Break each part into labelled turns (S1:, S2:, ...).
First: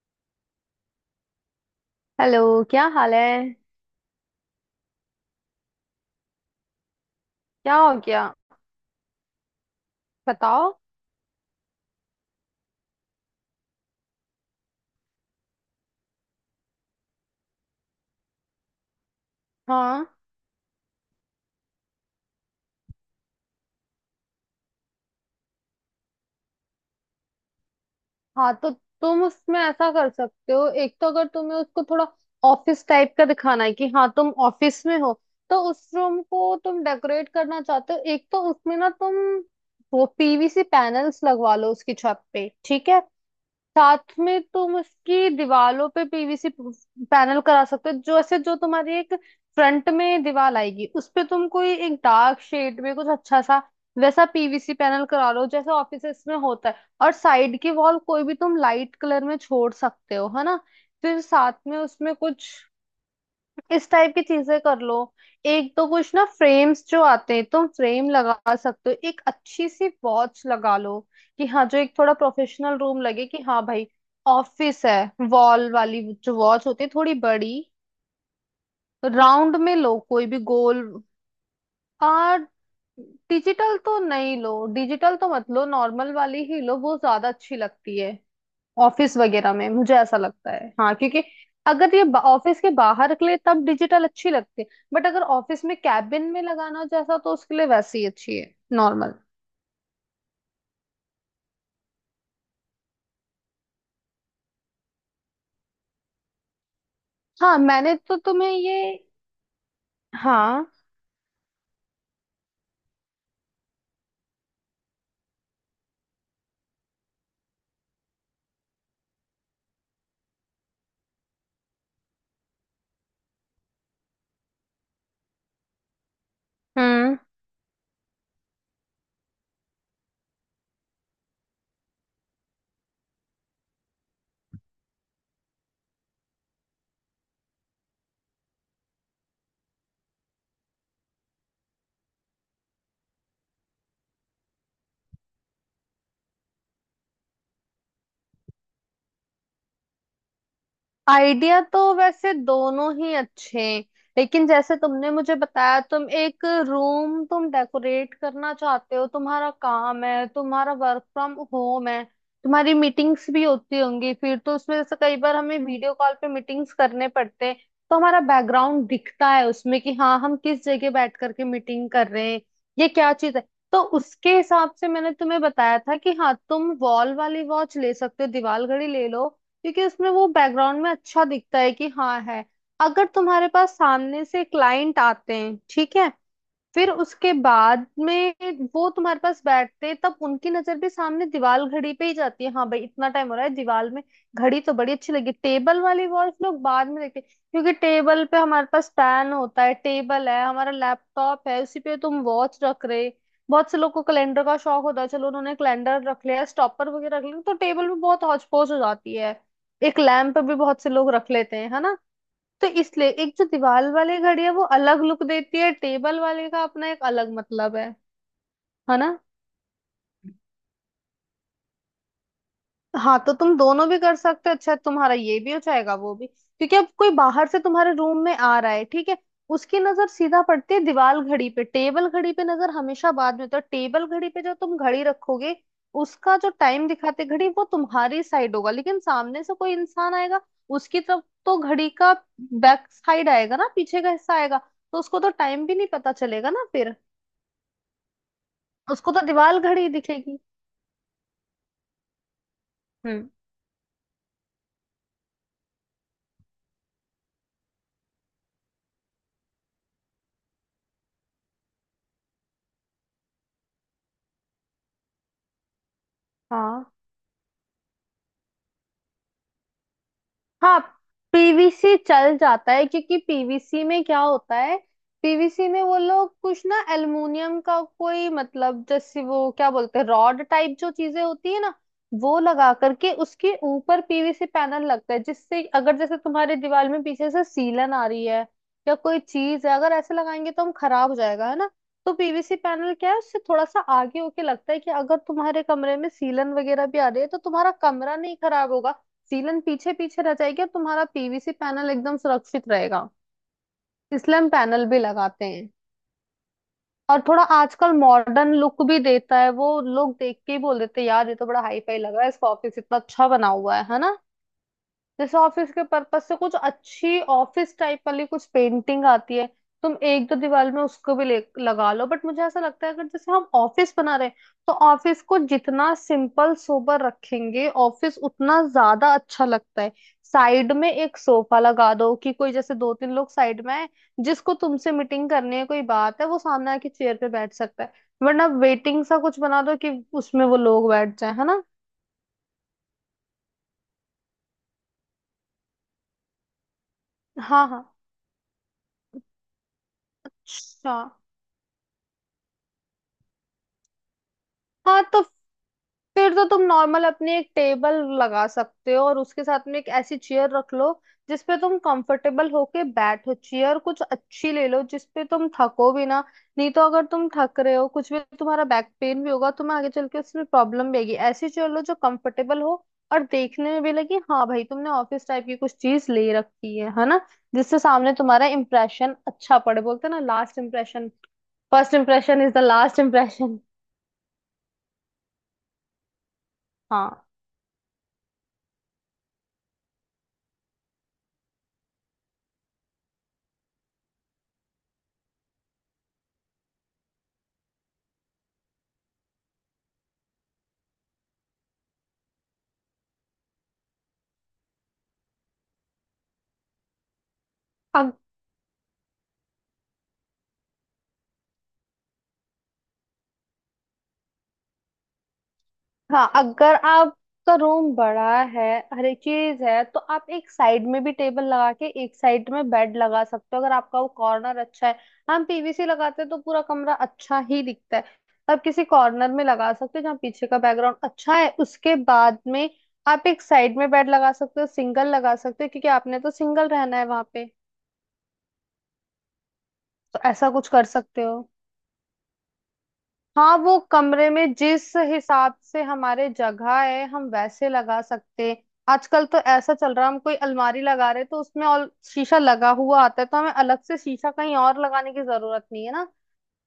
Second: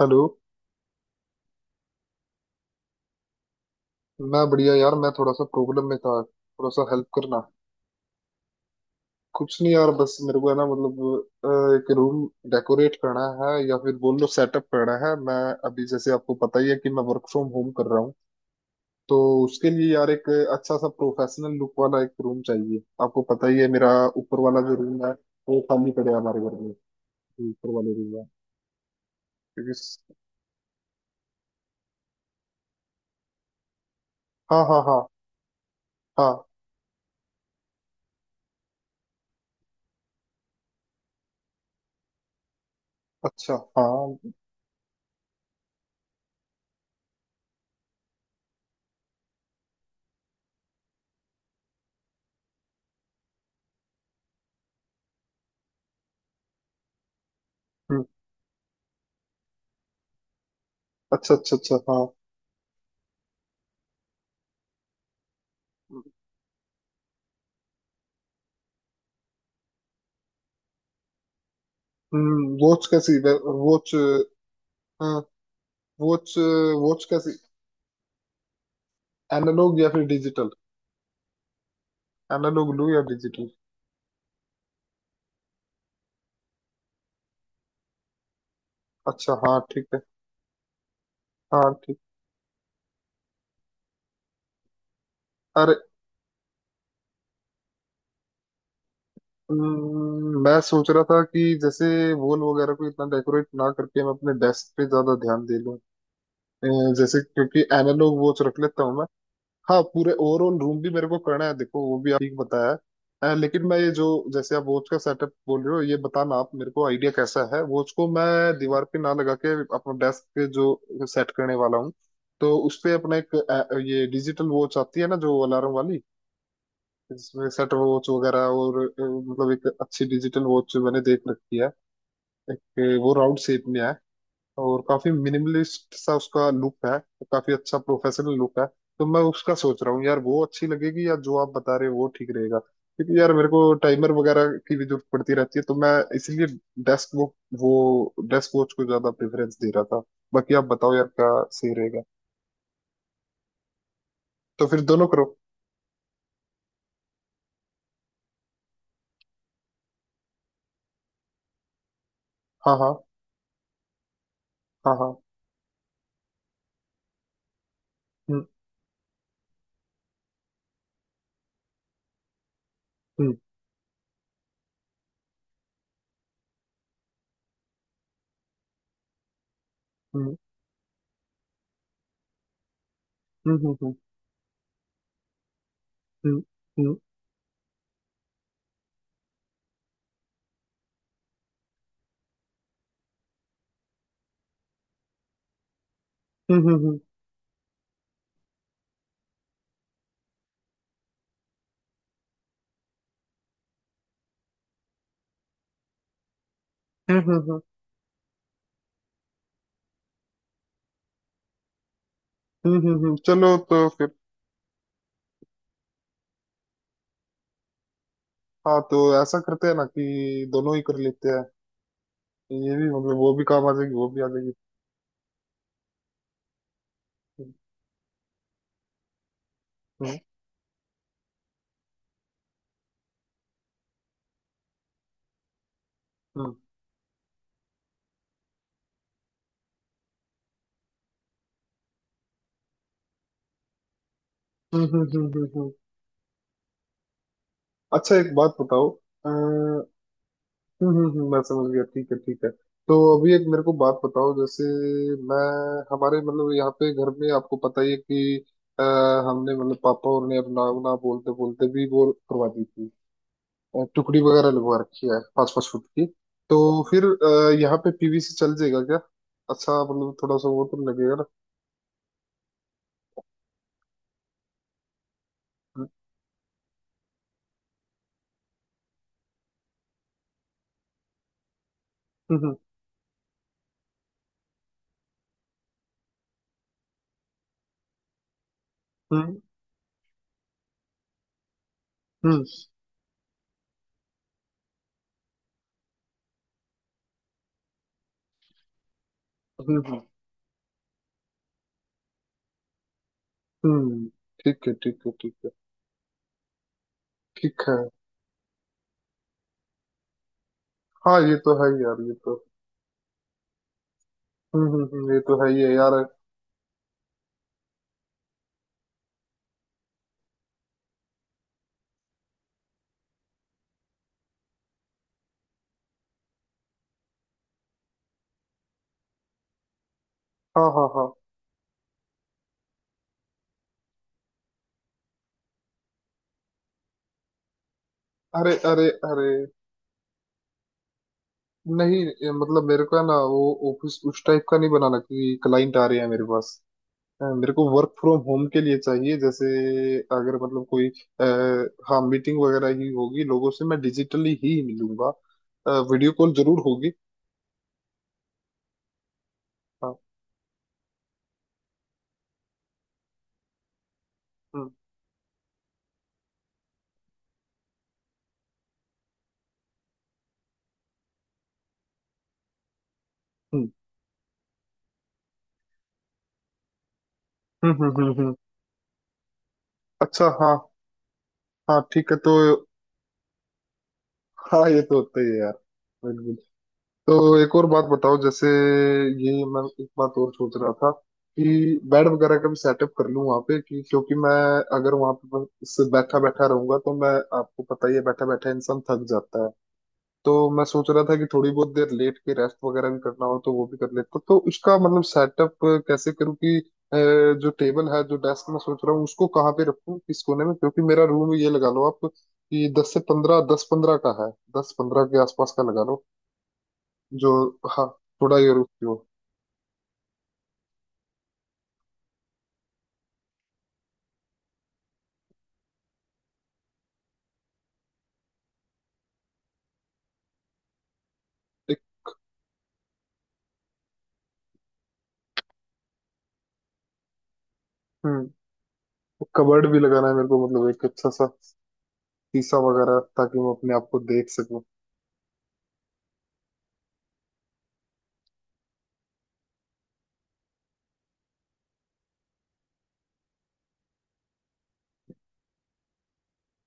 S1: Hello.
S2: Hello. क्या हाल है?
S1: मैं बढ़िया यार, मैं थोड़ा सा प्रॉब्लम में था, थोड़ा सा हेल्प करना।
S2: क्या हो गया?
S1: कुछ नहीं यार, बस मेरे को है ना,
S2: बताओ।
S1: मतलब अ, एक रूम डेकोरेट करना है, या फिर बोल लो सेटअप करना है। मैं अभी, जैसे आपको पता ही है, कि मैं वर्क फ्रॉम होम कर रहा हूँ। तो उसके लिए
S2: हाँ।
S1: यार एक अच्छा सा प्रोफेशनल लुक वाला एक रूम चाहिए। आपको पता ही है मेरा ऊपर वाला जो रूम है, वो खाली पड़े हमारे घर में, जो ऊपर वाले रूम है
S2: हाँ, तो तुम उसमें
S1: क्योंकि।
S2: ऐसा कर सकते हो, एक तो अगर तुम्हें उसको थोड़ा ऑफिस टाइप का दिखाना है कि हाँ तुम
S1: हाँ, हाँ,
S2: ऑफिस में
S1: हाँ,
S2: हो, तो उस रूम
S1: हाँ।
S2: को तुम डेकोरेट करना चाहते हो। एक तो उसमें ना तुम वो पीवीसी पैनल्स लगवा लो उसकी छत पे, ठीक है।
S1: अच्छा
S2: साथ
S1: हाँ।
S2: में तुम उसकी दीवालों पे पीवीसी पैनल करा सकते हो, जो ऐसे जो तुम्हारी एक फ्रंट में दीवार आएगी उस पे तुम कोई एक डार्क शेड में कुछ अच्छा सा वैसा पीवीसी पैनल करा लो जैसे ऑफिसेस में होता है। और साइड की वॉल
S1: हम्म।
S2: कोई भी तुम लाइट कलर में छोड़ सकते हो, है ना। फिर
S1: अच्छा,
S2: साथ
S1: अच्छा, अच्छा,
S2: में
S1: हाँ।
S2: उसमें कुछ इस टाइप की चीजें कर लो। एक तो कुछ ना फ्रेम्स जो आते हैं तुम फ्रेम लगा सकते हो, एक अच्छी सी वॉच लगा लो कि हाँ जो एक थोड़ा
S1: हम्म,
S2: प्रोफेशनल
S1: वॉच?
S2: रूम
S1: कैसी
S2: लगे कि हाँ भाई
S1: वॉच?
S2: ऑफिस है। वॉल वाली
S1: वॉच?
S2: जो वॉच होती है
S1: वॉच
S2: थोड़ी
S1: कैसी?
S2: बड़ी, राउंड में
S1: एनालॉग या
S2: लो
S1: फिर
S2: कोई भी
S1: डिजिटल?
S2: गोल। और
S1: एनालॉग लूं या डिजिटल?
S2: डिजिटल तो नहीं लो, डिजिटल तो मत लो, नॉर्मल वाली ही लो, वो ज्यादा अच्छी लगती है ऑफिस
S1: अच्छा
S2: वगैरह
S1: हाँ,
S2: में
S1: ठीक
S2: मुझे
S1: है।
S2: ऐसा लगता है। हाँ, क्योंकि
S1: हाँ,
S2: अगर
S1: ठीक।
S2: ये ऑफिस के बाहर के लिए तब डिजिटल अच्छी लगती है, बट अगर ऑफिस
S1: अरे।
S2: में कैबिन में लगाना जैसा तो उसके लिए वैसी ही अच्छी है नॉर्मल।
S1: मैं सोच रहा था कि जैसे वॉल वगैरह को इतना डेकोरेट ना करके मैं अपने डेस्क पे ज्यादा ध्यान दे लूं। अ, जैसे,
S2: हाँ
S1: क्योंकि
S2: मैंने
S1: एनालॉग
S2: तो
S1: वॉच
S2: तुम्हें
S1: रख
S2: ये।
S1: लेता हूँ मैं। हाँ, पूरे ओवरऑल
S2: हाँ।
S1: रूम भी मेरे को करना है, देखो वो भी आप ठीक बताया है, लेकिन मैं ये जो, जैसे आप वॉच का सेटअप बोल रहे हो, ये बताना आप मेरे को आइडिया कैसा है, वॉच को मैं दीवार पे ना लगा के अपना डेस्क पे जो सेट करने वाला हूँ, तो उस पे अपना एक ये डिजिटल वॉच आती है ना, जो अलार्म वाली,
S2: हम्म।
S1: जिसमें सेट वॉच वगैरह, और मतलब एक अच्छी डिजिटल वॉच मैंने देख रखी है। एक वो राउंड शेप में है, और काफी मिनिमलिस्ट सा उसका लुक है, काफी अच्छा प्रोफेशनल लुक है। तो मैं उसका सोच रहा हूँ यार, वो अच्छी लगेगी या जो आप बता रहे हो वो ठीक रहेगा? क्योंकि यार मेरे को टाइमर वगैरह की भी जरूरत पड़ती रहती है, तो मैं इसलिए डेस्क वो डेस्क वॉच को ज्यादा प्रेफरेंस दे रहा था। बाकी आप बताओ यार, क्या
S2: आइडिया
S1: सही
S2: तो
S1: रहेगा?
S2: वैसे दोनों ही अच्छे हैं, लेकिन
S1: तो
S2: जैसे
S1: फिर दोनों
S2: तुमने
S1: करो।
S2: मुझे बताया तुम एक रूम तुम डेकोरेट करना चाहते हो, तुम्हारा काम है, तुम्हारा वर्क फ्रॉम होम है। तुम्हारी
S1: हाँ, हाँ,
S2: मीटिंग्स भी होती होंगी फिर तो उसमें, जैसे
S1: हाँ,
S2: कई
S1: हाँ।
S2: बार हमें वीडियो कॉल पे मीटिंग्स करने पड़ते हैं तो हमारा
S1: हम्म,
S2: बैकग्राउंड दिखता है उसमें कि हाँ हम किस जगह बैठ करके मीटिंग कर रहे हैं, ये क्या चीज
S1: हम्म,
S2: है। तो उसके हिसाब से मैंने तुम्हें बताया था कि हाँ तुम वॉल वाली वॉच ले सकते हो, दीवार घड़ी ले लो, क्योंकि उसमें वो
S1: हम्म,
S2: बैकग्राउंड में अच्छा दिखता है कि हाँ है। अगर तुम्हारे
S1: हम्म,
S2: पास
S1: हम्म,
S2: सामने से क्लाइंट आते हैं ठीक है, फिर
S1: हम्म,
S2: उसके बाद में वो तुम्हारे पास बैठते तब उनकी नजर भी सामने दीवार घड़ी पे ही जाती है, हाँ भाई इतना टाइम हो रहा है, दीवार में घड़ी तो बड़ी अच्छी लगी। टेबल वाली वॉच
S1: हम्म,
S2: लोग
S1: हम्म,
S2: बाद
S1: हम्म,
S2: में देखते हैं, क्योंकि टेबल पे हमारे पास पेन होता है, टेबल है, हमारा लैपटॉप है, उसी पे तुम वॉच रख रहे। बहुत से लोग को कैलेंडर का शौक होता है, चलो उन्होंने कैलेंडर रख लिया, स्टॉपर वगैरह
S1: हम्म,
S2: रख
S1: हम्म,
S2: लिया,
S1: हम्म,
S2: तो
S1: हम्म,
S2: टेबल में बहुत हौच पौच हो जाती है। एक लैंप भी बहुत से लोग रख लेते हैं, है ना। तो इसलिए एक जो
S1: चलो तो
S2: दीवार
S1: फिर।
S2: वाली घड़ी है वो अलग लुक देती है, टेबल वाले का अपना एक अलग मतलब है
S1: हाँ,
S2: है
S1: तो
S2: ना।
S1: ऐसा करते हैं ना कि दोनों ही कर लेते हैं। ये भी मतलब,
S2: हाँ
S1: वो
S2: तो
S1: भी
S2: तुम
S1: काम आ
S2: दोनों
S1: जाएगी,
S2: भी
S1: वो
S2: कर
S1: भी आ
S2: सकते
S1: जाएगी।
S2: हो, अच्छा तुम्हारा ये भी हो जाएगा वो भी, क्योंकि अब कोई बाहर से तुम्हारे रूम में आ रहा है ठीक है, उसकी नजर
S1: हम्म
S2: सीधा पड़ती है दीवार घड़ी पे, टेबल घड़ी पे नजर हमेशा बाद में, तो टेबल घड़ी पे जो तुम घड़ी रखोगे उसका जो
S1: हम्म,
S2: टाइम दिखाते घड़ी वो तुम्हारी साइड होगा, लेकिन सामने से कोई इंसान आएगा उसकी तरफ तो घड़ी का बैक साइड आएगा ना, पीछे का हिस्सा आएगा।
S1: हम्म,
S2: तो
S1: हम्म,
S2: उसको तो
S1: हम्म,
S2: टाइम भी नहीं पता चलेगा ना फिर,
S1: अच्छा, एक बात बताओ।
S2: उसको तो दीवार
S1: हम्म,
S2: घड़ी दिखेगी।
S1: हम्म, मैं समझ गया, ठीक है, ठीक है। तो
S2: हम्म।
S1: अभी एक मेरे को बात बताओ, जैसे मैं हमारे मतलब यहाँ पे घर में, आपको पता ही है कि अ, हमने मतलब पापा और ने अपना ना बोलते बोलते भी वो करवा दी थी, टुकड़ी वगैरह लगवा रखी है 5-5 फुट की। तो
S2: हाँ।
S1: फिर यहाँ पे पीवी से चल जाएगा क्या? अच्छा, मतलब थोड़ा सा वो
S2: हाँ,
S1: तो लगेगा ना।
S2: पीवीसी चल जाता है, क्योंकि पीवीसी में क्या होता है, पीवीसी में
S1: हम्म,
S2: वो लोग कुछ ना एल्युमिनियम का कोई मतलब जैसे वो क्या बोलते हैं रॉड टाइप जो चीजें होती है ना, वो
S1: हम्म,
S2: लगा करके उसके ऊपर पीवीसी पैनल लगता है, जिससे अगर जैसे तुम्हारे दीवार में पीछे से सीलन आ रही है या कोई
S1: हम्म,
S2: चीज है अगर ऐसे लगाएंगे तो हम खराब हो जाएगा, है ना। तो
S1: हम्म,
S2: पीवीसी पैनल क्या है, उससे थोड़ा सा आगे होके लगता है कि अगर तुम्हारे कमरे में सीलन वगैरह भी आ रही है तो तुम्हारा कमरा नहीं खराब होगा, सीलन
S1: हम्म,
S2: पीछे
S1: हम्म।
S2: पीछे रह जाएगी और तुम्हारा पीवीसी पैनल एकदम सुरक्षित रहेगा।
S1: हम्म।
S2: इसलिए हम
S1: ठीक है,
S2: पैनल भी
S1: ठीक है, ठीक
S2: लगाते
S1: है।
S2: हैं, और थोड़ा
S1: ठीक है।
S2: आजकल मॉडर्न लुक भी देता है। वो लोग देख के ही बोल देते हैं
S1: हाँ,
S2: यार ये
S1: ये
S2: तो
S1: तो
S2: बड़ा
S1: है
S2: हाई फाई
S1: यार,
S2: लग
S1: ये
S2: रहा है,
S1: तो।
S2: इसका ऑफिस इतना अच्छा बना हुआ है ना।
S1: हम्म, हम्म, ये
S2: जैसे
S1: तो है ही
S2: ऑफिस
S1: है
S2: के
S1: यार।
S2: पर्पस से कुछ अच्छी ऑफिस टाइप वाली कुछ पेंटिंग आती है, तुम एक दो दीवार में उसको भी ले लगा लो, बट मुझे ऐसा लगता है अगर जैसे हम ऑफिस बना रहे हैं तो ऑफिस को जितना सिंपल सोबर रखेंगे ऑफिस उतना ज्यादा अच्छा लगता है।
S1: हाँ,
S2: साइड
S1: हाँ,
S2: में
S1: हाँ।
S2: एक सोफा लगा दो कि कोई जैसे दो तीन लोग साइड में है, जिसको तुमसे मीटिंग करनी है कोई बात है वो सामने आके चेयर पे बैठ सकता है, वरना
S1: अरे, अरे,
S2: वेटिंग सा
S1: अरे।
S2: कुछ बना दो कि उसमें वो लोग बैठ जाए, है ना।
S1: नहीं, ये मतलब मेरे को है ना वो ऑफिस उस टाइप का नहीं बनाना, क्योंकि क्लाइंट आ रहे हैं मेरे पास। मेरे
S2: हाँ
S1: को
S2: हाँ।
S1: वर्क फ्रॉम होम के लिए चाहिए। जैसे अगर मतलब कोई
S2: अच्छा।
S1: आ, हाँ, मीटिंग वगैरह ही होगी, लोगों से मैं डिजिटली ही
S2: हाँ
S1: मिलूंगा,
S2: तो
S1: वीडियो कॉल
S2: फिर तो
S1: जरूर
S2: तुम
S1: होगी।
S2: नॉर्मल अपनी एक टेबल लगा सकते हो, और उसके साथ में एक
S1: हाँ।
S2: ऐसी चेयर रख लो जिसपे तुम कंफर्टेबल होके बैठो, चेयर कुछ अच्छी ले
S1: हम्म,
S2: लो जिसपे तुम थको भी ना, नहीं तो अगर तुम थक रहे हो कुछ भी तुम्हारा बैक पेन भी होगा, तुम्हें आगे चल के उसमें प्रॉब्लम भी आएगी। ऐसी चेयर लो जो कंफर्टेबल हो और
S1: हम्म,
S2: देखने में भी लगे हाँ भाई तुमने ऑफिस टाइप की कुछ चीज ले रखी है ना,
S1: हम्म,
S2: जिससे
S1: हम्म,
S2: सामने तुम्हारा इम्प्रेशन अच्छा पड़े। बोलते हैं ना
S1: अच्छा हाँ।
S2: लास्ट इम्प्रेशन,
S1: हाँ,
S2: फर्स्ट
S1: ठीक है तो।
S2: Impression is the last impression.
S1: हाँ, ये तो होता ही है यार।
S2: हाँ।
S1: तो एक और बात बताओ जैसे, ये मैं एक बात और सोच रहा था कि बेड वगैरह का भी सेटअप कर लूं वहां पे। कि क्योंकि मैं अगर वहां पे बस बैठा बैठा रहूंगा तो मैं, आपको पता ही है, बैठा बैठा इंसान थक जाता है। तो मैं सोच रहा था कि थोड़ी बहुत देर लेट के रेस्ट वगैरह भी करना हो तो वो भी कर लेता, तो उसका मतलब सेटअप कैसे करूँ कि अ, जो टेबल है, जो डेस्क मैं सोच रहा हूँ उसको कहाँ पे रखूँ, किस कोने में? क्योंकि मेरा रूम, ये लगा लो आप कि 10 से 15, 10-15 का है। 10-15 के आसपास का लगा लो
S2: हाँ, अगर
S1: जो।
S2: आपका
S1: हाँ,
S2: रूम बड़ा
S1: थोड़ा ये
S2: है,
S1: रुकती
S2: हर
S1: हो।
S2: एक चीज है, तो आप एक साइड में भी टेबल लगा के एक साइड में बेड लगा सकते हो, अगर आपका वो कॉर्नर अच्छा है। हम पीवीसी लगाते हैं तो पूरा कमरा अच्छा ही दिखता है, आप किसी कॉर्नर में लगा सकते हो जहाँ पीछे का बैकग्राउंड अच्छा है।
S1: एक
S2: उसके बाद में आप एक साइड में बेड लगा सकते हो, सिंगल लगा सकते हो, क्योंकि आपने तो सिंगल रहना है वहां पे।
S1: हम्म, कबर्ड भी लगाना है
S2: तो
S1: मेरे को,
S2: ऐसा कुछ
S1: मतलब एक
S2: कर
S1: अच्छा
S2: सकते
S1: सा
S2: हो।
S1: शीशा वगैरह, ताकि मैं
S2: हाँ,
S1: अपने
S2: वो
S1: आप को देख
S2: कमरे में
S1: सकूं।
S2: जिस हिसाब से हमारे जगह है हम वैसे लगा सकते हैं। आजकल तो ऐसा चल रहा है हम कोई अलमारी लगा रहे हैं, तो उसमें और शीशा लगा हुआ आता है, तो हमें अलग से शीशा कहीं और लगाने की जरूरत नहीं, है ना।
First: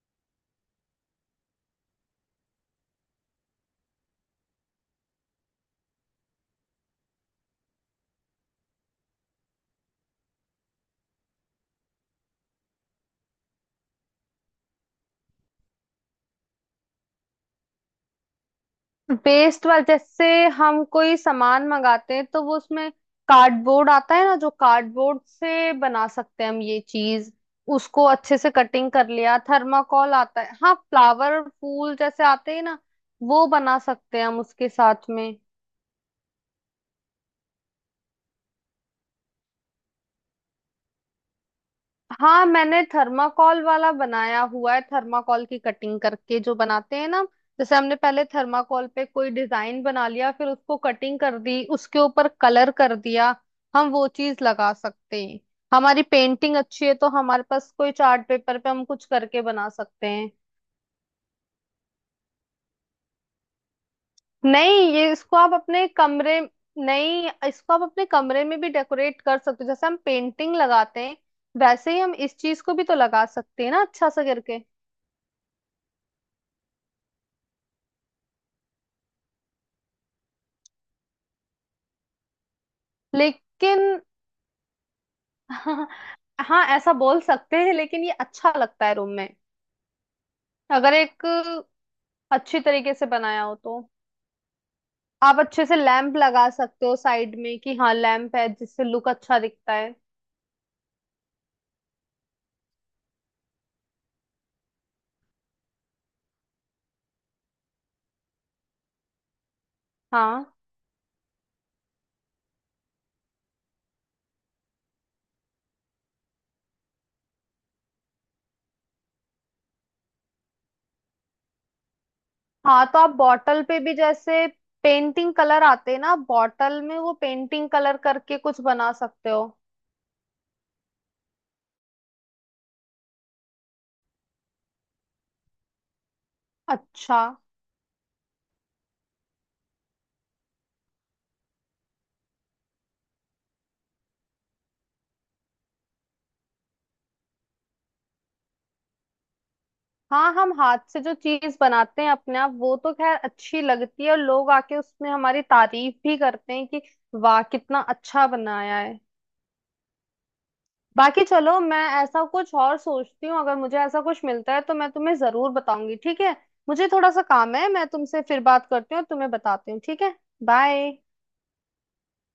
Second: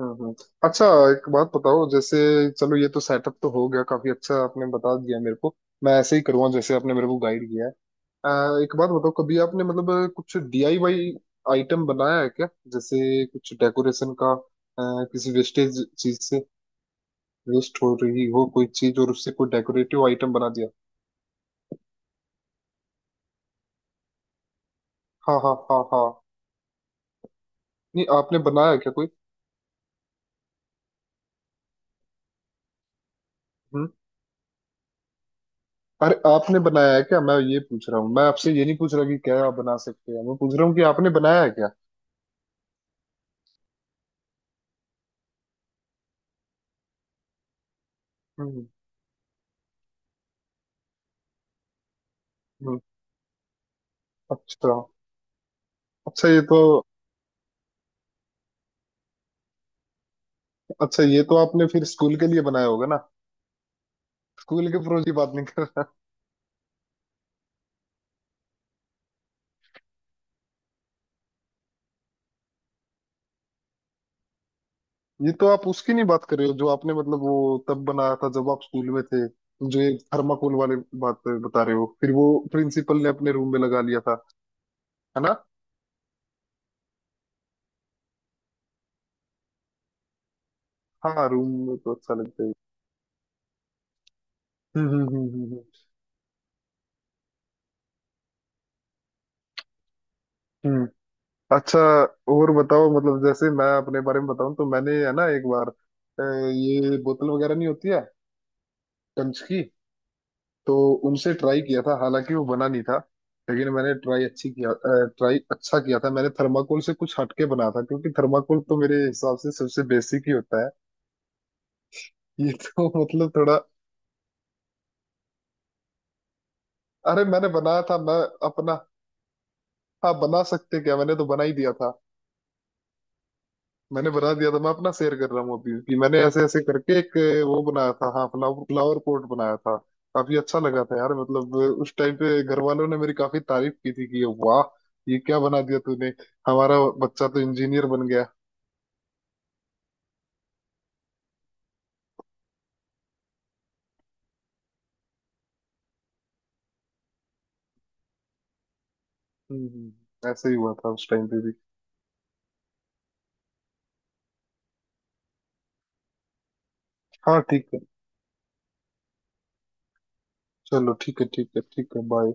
S1: हम्म, हम्म। अच्छा, एक बात बताओ जैसे। चलो, ये तो सेटअप तो हो गया, काफी अच्छा आपने बता दिया मेरे को। मैं ऐसे ही करूँगा जैसे आपने मेरे को गाइड किया है। अ, एक बात बताओ, कभी आपने मतलब कुछ डीआईवाई आइटम बनाया है क्या, जैसे कुछ डेकोरेशन का, किसी वेस्टेज चीज से? वेस्ट हो रही हो कोई चीज और उससे कोई
S2: वेस्ट वाला
S1: डेकोरेटिव
S2: जैसे
S1: आइटम बना दिया?
S2: हम कोई सामान मंगाते हैं तो वो उसमें कार्डबोर्ड आता है ना, जो कार्डबोर्ड
S1: हाँ, हाँ,
S2: से
S1: हाँ, हाँ।
S2: बना सकते हैं हम ये चीज,
S1: नहीं,
S2: उसको अच्छे
S1: आपने
S2: से
S1: बनाया
S2: कटिंग
S1: क्या कोई?
S2: कर लिया। थर्माकोल आता है, हाँ फ्लावर फूल जैसे आते हैं ना, वो बना
S1: हम्म।
S2: सकते हैं हम उसके साथ में।
S1: अरे, आपने बनाया है क्या, मैं ये पूछ रहा हूँ। मैं आपसे ये नहीं पूछ रहा कि क्या आप बना सकते हैं, मैं पूछ रहा हूँ कि आपने बनाया है क्या।
S2: हाँ, मैंने थर्माकोल वाला बनाया हुआ है, थर्माकोल की कटिंग करके जो बनाते हैं ना, जैसे हमने पहले
S1: हम्म,
S2: थर्माकोल पे कोई डिजाइन बना लिया फिर उसको कटिंग कर दी, उसके ऊपर कलर
S1: हम्म,
S2: कर दिया। हम वो चीज लगा
S1: अच्छा।
S2: सकते हैं। हमारी
S1: अच्छा ये
S2: पेंटिंग
S1: तो,
S2: अच्छी है तो हमारे पास कोई चार्ट पेपर पे हम कुछ करके बना सकते हैं।
S1: अच्छा ये तो आपने फिर स्कूल के लिए बनाया होगा ना? स्कूल
S2: नहीं
S1: के प्रोजेक्ट
S2: ये
S1: की बात
S2: इसको
S1: नहीं
S2: आप
S1: कर रहा।
S2: अपने कमरे, नहीं इसको आप अपने कमरे में भी डेकोरेट कर सकते हो, जैसे हम पेंटिंग लगाते हैं वैसे ही हम इस चीज को भी तो लगा सकते हैं ना अच्छा सा करके।
S1: ये तो आप उसकी नहीं बात कर रहे हो जो आपने मतलब वो तब बनाया था जब आप स्कूल में थे, जो ये थर्माकोल वाले बात बता रहे हो फिर, वो प्रिंसिपल ने अपने रूम में
S2: लेकिन
S1: लगा लिया था, है ना?
S2: हाँ। हाँ ऐसा बोल सकते हैं, लेकिन ये अच्छा लगता है रूम में अगर एक
S1: हाँ, रूम में तो अच्छा लगता है।
S2: अच्छी तरीके से बनाया हो तो।
S1: हम्म, हम्म,
S2: आप
S1: हम्म, हम्म,
S2: अच्छे से लैंप लगा सकते हो साइड में कि हाँ लैंप है, जिससे लुक अच्छा दिखता है।
S1: हम्म। अच्छा। और बताओ, मतलब जैसे मैं अपने बारे में बताऊं तो मैंने है ना एक बार ये बोतल वगैरह नहीं होती है कंच की,
S2: हाँ।
S1: तो उनसे ट्राई किया था, हालांकि वो बना नहीं था, लेकिन मैंने ट्राई अच्छी किया। ट्राई अच्छा किया था, मैंने थर्माकोल से कुछ हटके बना था, क्योंकि थर्माकोल तो मेरे हिसाब से सबसे बेसिक ही होता है। ये
S2: हाँ
S1: तो
S2: तो आप
S1: मतलब थोड़ा।
S2: बॉटल पे भी जैसे पेंटिंग कलर आते हैं ना बॉटल में, वो
S1: अरे, मैंने
S2: पेंटिंग
S1: बनाया
S2: कलर
S1: था मैं
S2: करके कुछ
S1: अपना,
S2: बना सकते हो।
S1: हाँ, बना सकते क्या, मैंने तो बना ही दिया था। मैंने बना दिया था, मैं अपना शेयर कर रहा हूँ अभी कि मैंने ऐसे ऐसे करके एक
S2: अच्छा।
S1: वो बनाया था, हाँ, फ्लावर फ्लावर पॉट बनाया था। काफी अच्छा लगा था यार, मतलब उस टाइम पे घर वालों ने मेरी काफी तारीफ की थी कि वाह, ये क्या बना दिया तूने, हमारा बच्चा तो इंजीनियर बन गया।
S2: हाँ, हम हाथ से जो चीज बनाते हैं अपने आप वो तो खैर अच्छी लगती है, और लोग आके उसमें हमारी तारीफ भी करते हैं कि वाह कितना अच्छा बनाया है।
S1: हम्म, ऐसे ही हुआ था उस
S2: बाकी
S1: टाइम पे भी।
S2: चलो मैं ऐसा कुछ और सोचती हूँ, अगर मुझे ऐसा कुछ मिलता है तो मैं तुम्हें जरूर बताऊंगी ठीक है। मुझे थोड़ा सा
S1: हाँ,
S2: काम
S1: ठीक
S2: है,
S1: है।
S2: मैं तुमसे फिर बात करती हूँ और तुम्हें बताती हूँ ठीक है।
S1: चलो,
S2: बाय।
S1: ठीक है, ठीक है, ठीक है, बाय।